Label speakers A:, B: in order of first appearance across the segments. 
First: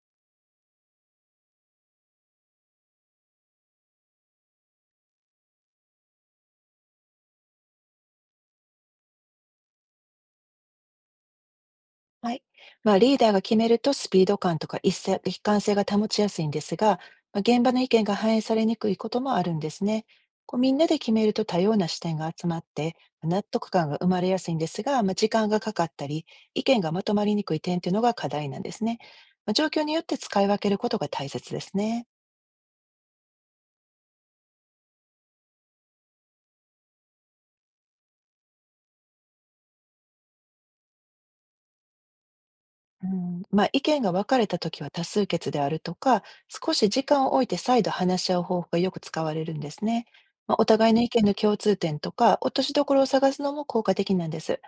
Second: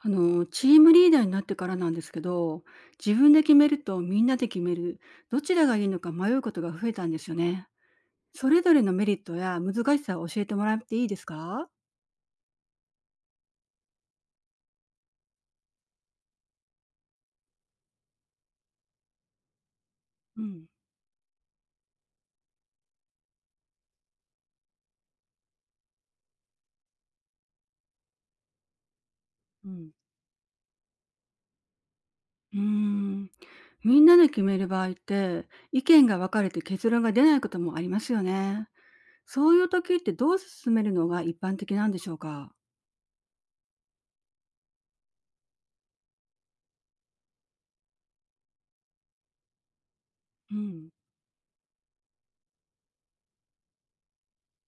A: チームリーダーになってからなんですけど、自分で決めるとみんなで決める、どちらがいいのか迷うことが増えたんですよね。それぞれのメリットや難しさを教えてもらっていいですか？
B: はい。まあ、リーダーが決めるとスピード感とか一斉一貫性が保ちやすいんですが、まあ、現場の意見が反映されにくいこともあるんですね。
A: う
B: こう
A: ん、
B: みんなで決めると多様な視点が集まって納得感が生まれやすいんですが、まあ、時間がかかったり意見がまとまりにくい点というのが課題なんですね。まあ、状
A: う
B: 況
A: ん、
B: によって使い分けることが大切ですね。
A: うーん。みんなで決める場合って、意見が分かれて結論が出ないこともありますよね。そういう時ってどう進めるのが一般的なんでしょうか？
B: うん、まあ、意見が分かれたときは多数決であるとか、少し時間を置いて再度話し合う方法がよく使われるんですね。
A: う
B: まあ、お
A: ん。
B: 互いの意見の共通点とか、落としどころを探すのも効果的なんです。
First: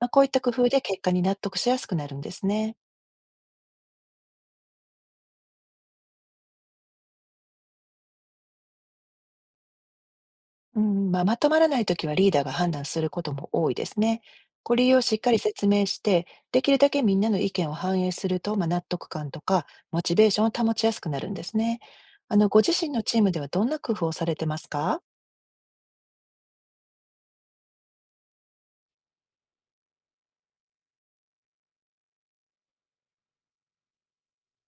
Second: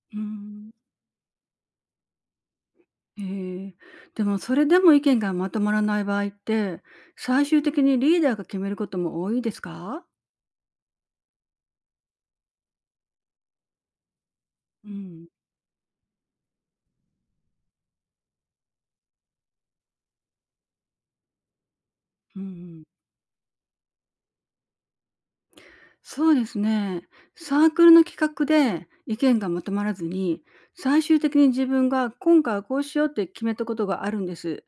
B: まあ、
A: うー
B: こういった工夫
A: ん。
B: で結果に納得しやすくなるんですね。
A: へえ。でもそれでも意見がまとまらない場合って、最終的にリーダーが決めることも多いですか？
B: うん、まあ、まとまらないときはリーダーが判断することも多いですね。これ
A: う
B: 理由をしっ
A: ん、
B: かり説明して、できるだけみんなの意見を反映すると、まあ、納得感とか、モチベーションを保ちやすくなるんですね。
A: うんう
B: ご自
A: ん。
B: 身のチームではどんな工夫をされてますか？
A: そうですね。サークルの企画で意見がまとまらずに、最終的に自分が今回はこうしようって決めたことがあるんです。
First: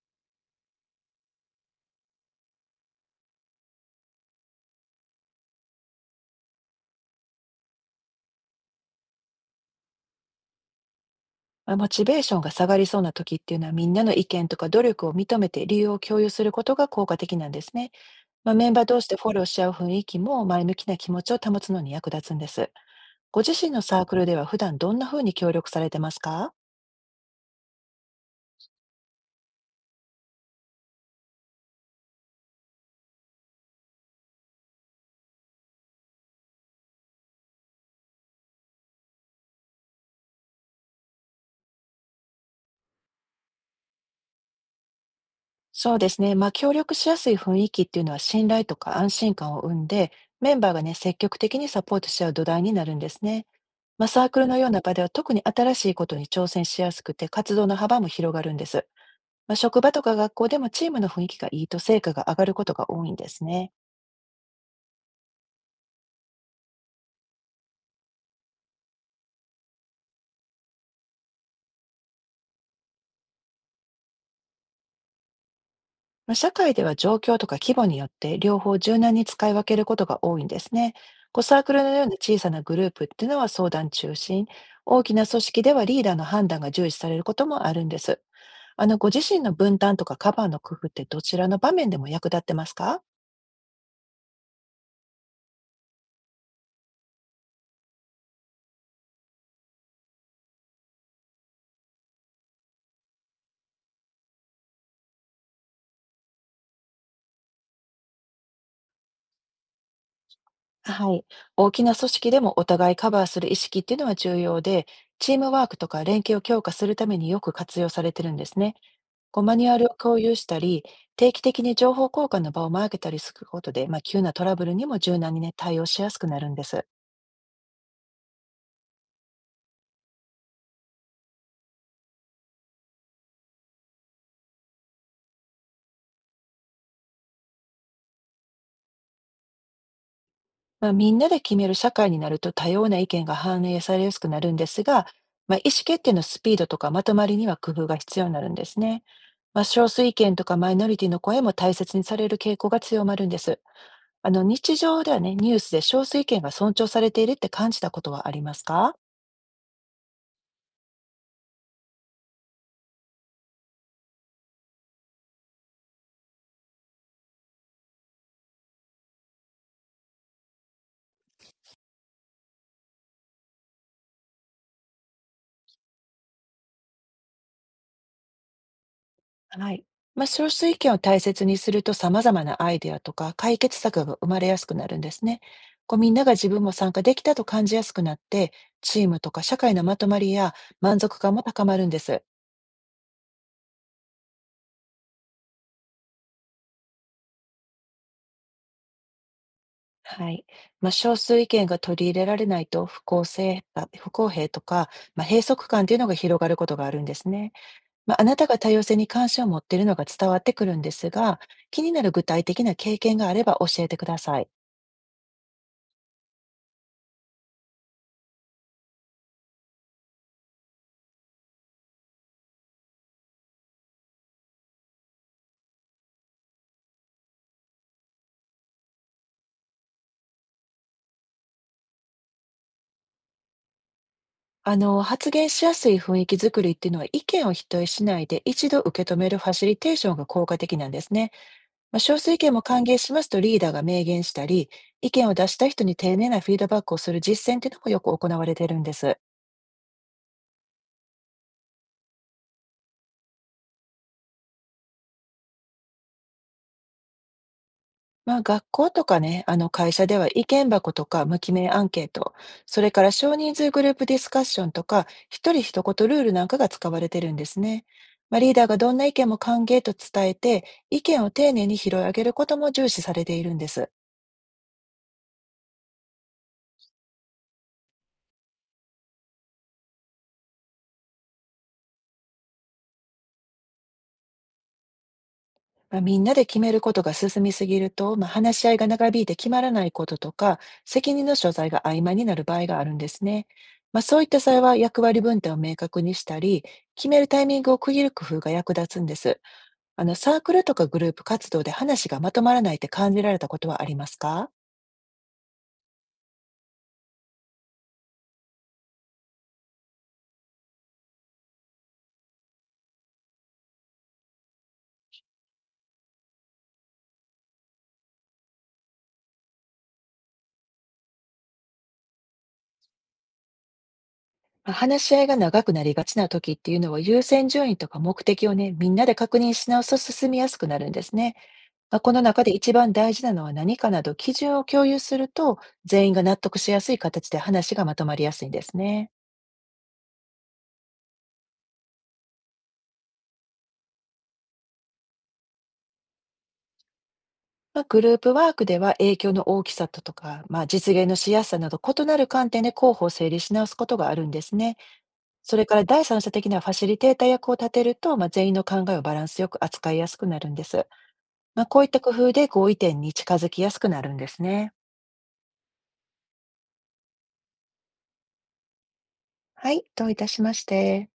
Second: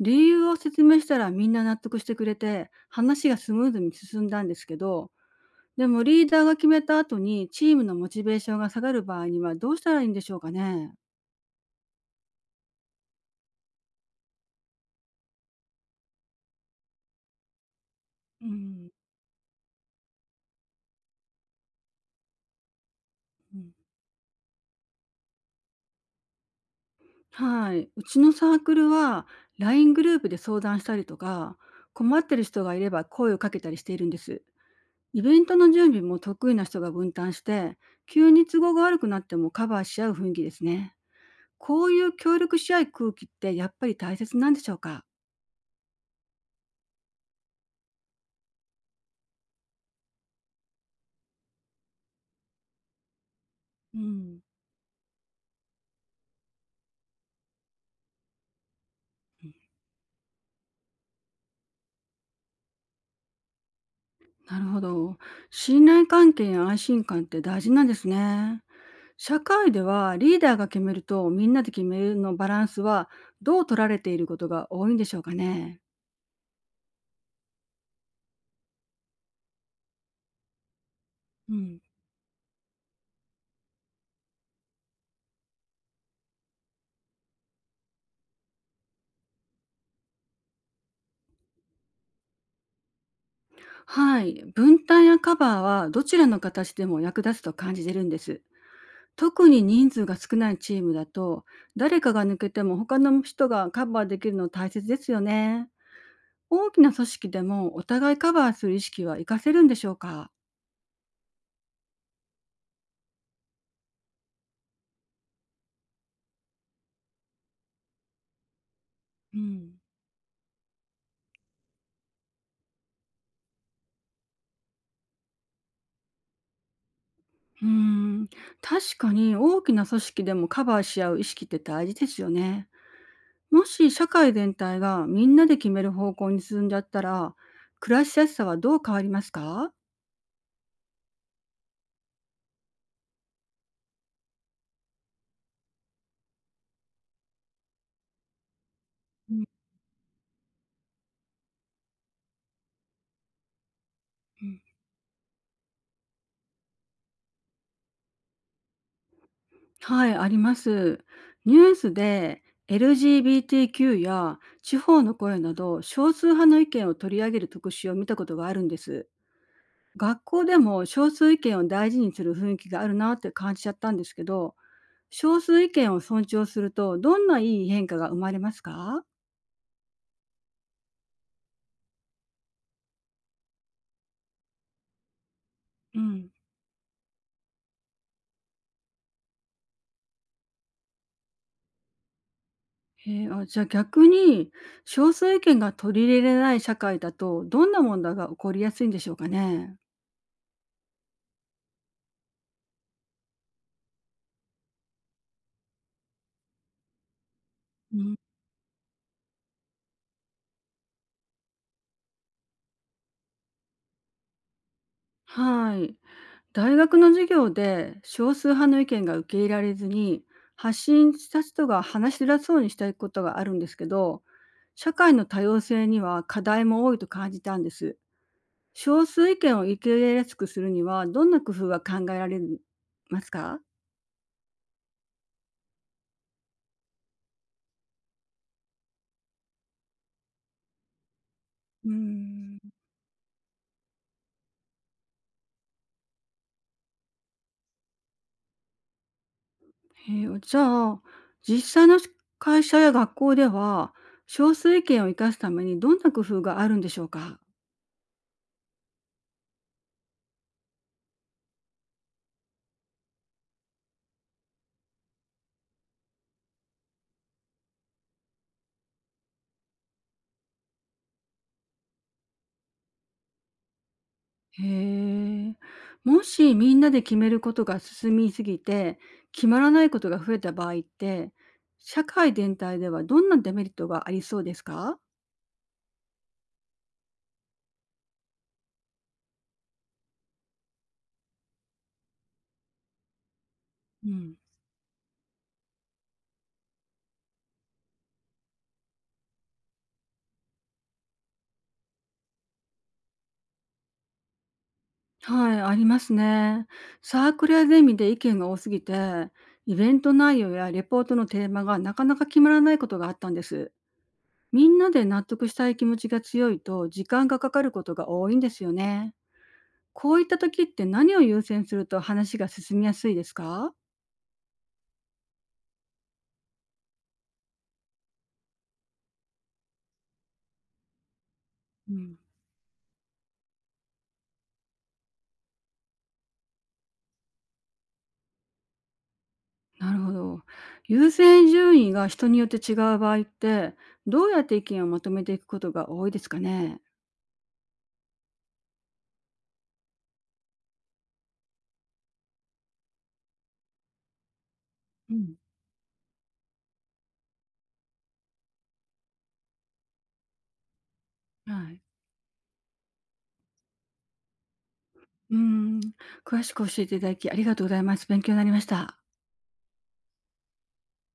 A: 理由を説明したらみんな納得してくれて、話がスムーズに進んだんですけど、でもリーダーが決めた後にチームのモチベーションが下がる場合にはどうしたらいいんでしょうかね？
B: ま、モチベーションが下がりそうな時っていうのは、みんなの意見とか努力を認めて理由を共有することが効果的なんですね。
A: う
B: まあ、メンバー
A: ん
B: 同士でフォローし合う雰囲気も前向きな気持ちを保つのに役立つんです。ご自
A: う
B: 身
A: ん。
B: のサークルでは普段どんな風に協力されてますか？
A: はい。うちのサークルは、LINE グループで相談したりとか、困ってる人がいれば声をかけたりしているんです。イベントの準備も得意な人が分担して、急に都合が悪くなってもカバーし合う雰囲気ですね。こういう協力し合い空気ってやっぱり大切なんでしょうか？
B: そうですね、まあ、協力しやすい雰囲気っていうのは信頼とか安心感を生んで、メンバーがね、積極的にサポートし合う土台になるんですね。
A: う
B: まあ、サー
A: ん。
B: クルのような場では特に新しいことに挑戦しやすくて、活動の幅も広がるんです。まあ、職場とか学校でもチームの雰囲気がいいと成果が上がることが多いんですね。
A: なるほど。信頼関係や安心感って大事なんですね。社会ではリーダーが決めるとみんなで決めるのバランスはどう取られていることが多いんでしょうかね。
B: まあ、社会では状況とか規模によって両方柔軟に使い分けることが多いんですね。こう
A: う
B: サーク
A: ん。
B: ルのような小さなグループっていうのは相談中心、大きな組織ではリーダーの判断が重視されることもあるんです。ご自身の分担とかカバーの工夫ってどちらの場面でも役立ってますか？
A: はい、分担やカバーはどちらの形でも役立つと感じてるんです。特に人数が少ないチームだと、誰かが抜けても他の人がカバーできるの大切ですよね。大きな組織でもお互いカバーする意識は活かせるんでしょうか？
B: はい。大きな組織でもお互いカバーする意識っていうのは重要で、チームワークとか連携を強化するためによく活用されてるんですね。
A: う
B: こうマニュ
A: ん、
B: アルを共有したり、定期的に情報交換の場を設けたりすることで、まあ、急なトラブルにも柔軟にね、対応しやすくなるんです。
A: うーん、確かに大きな組織でもカバーし合う意識って大事ですよね。もし社会全体がみんなで決める方向に進んじゃったら、暮らしやすさはどう変わりますか？
B: まあ、みんなで決める社会になると多様な意見が反映されやすくなるんですが、まあ、意思決定のスピードとかまとまりには工夫が必要になるんですね。まあ、少数意見とかマイノリティの声も大切にされる傾向が強まるんです。日常ではね、ニュースで少数意見が尊重されているって感じたことはありますか？
A: はい、あります。ニュースで LGBTQ や地方の声など少数派の意見を取り上げる特集を見たことがあるんです。学校でも少数意見を大事にする雰囲気があるなって感じちゃったんですけど、少数意見を尊重するとどんないい変化が生まれますか？
B: はい。まあ、少数意見を大切にすると様々なアイデアとか解決策が生まれやすくなるんですね。こ
A: う
B: うみんな
A: ん。
B: が自分も参加できたと感じやすくなって、チームとか社会のまとまりや満足感も高まるんです。
A: じゃあ逆に少数意見が取り入れられない社会だとどんな問題が起こりやすいんでしょうかね。
B: はい。まあ、少数意見が取り入れられないと不公平とか、まあ、閉塞感というのが広がることがあるんですね。
A: う
B: ま
A: ん、
B: あ、あなたが多様性に関心を持っているのが伝わってくるんですが、気になる具体的な経験があれば教えてください。
A: はい。大学の授業で少数派の意見が受け入れられずに発信した人が話しづらそうにしたいことがあるんですけど、社会の多様性には課題も多いと感じたんです。少数意見を受け入れやすくするにはどんな工夫が考えられますか？
B: 発言しやすい雰囲気づくりっていうのは意見を否定しないで一度受け止めるファシリテーションが効果的なんですね。
A: うー
B: まあ、少数意見
A: ん、
B: も歓迎しますとリーダーが明言したり、意見を出した人に丁寧なフィードバックをする実践っていうのもよく行われているんです。
A: へえー。じゃあ実際の会社や学校では少数意見を生かすためにどんな工夫があるんでしょうか？
B: まあ、学校とかね、会社では意見箱とか無記名アンケート、それから少人数グループディスカッションとか、一人一言ルールなんかが使われてるんですね。まあ、リーダーがどんな意見も歓迎と伝えて、意見を丁寧に拾い上げることも重視されているんです。
A: へえ。もしみんなで決めることが進みすぎて、決まらないことが増えた場合って、社会全体ではどんなデメリットがありそうですか？
B: まあ、みんなで決めることが進みすぎると、まあ、話し合いが長引いて決まらないこととか、責任の所在が曖昧になる場合があるんですね。まあ、
A: う
B: そういっ
A: ん、
B: た際は役割分担を明確にしたり、決めるタイミングを区切る工夫が役立つんです。サークルとかグループ活動で話がまとまらないって感じられたことはありますか？
A: はい、ありますね。サークルやゼミで意見が多すぎて、イベント内容やレポートのテーマがなかなか決まらないことがあったんです。みんなで納得したい気持ちが強いと時間がかかることが多いんですよね。こういった時って何を優先すると話が進みやすいですか？
B: まあ話し合いが長くなりがちな時っていうのは優先順位とか目的をね、みんなで確認し直すと進みやすくなるんですね。
A: う
B: まあ、こ
A: ん。
B: の中で一番大事なのは何かなど基準を共有すると全員が納得しやすい形で話がまとまりやすいんですね。
A: なるほど。優先順位が人によって違う場合って、どうやって意見をまとめていくことが多いですかね。
B: まあ、グループワークでは影響の大きさとか、まあ、実現のしやすさなど異なる観点で候補を整理し直すことがあるんですね。
A: うん。
B: それから第三者的なファシリテーター役を立てると、まあ、全員の考えをバランスよく扱いやすくなるんです。まあ、
A: はい。
B: こういった工夫で合意点に近づきやすくなるんですね。
A: うーん。詳しく教えていただきありがとうございます。勉強になりました。
B: はい、どういたしまして。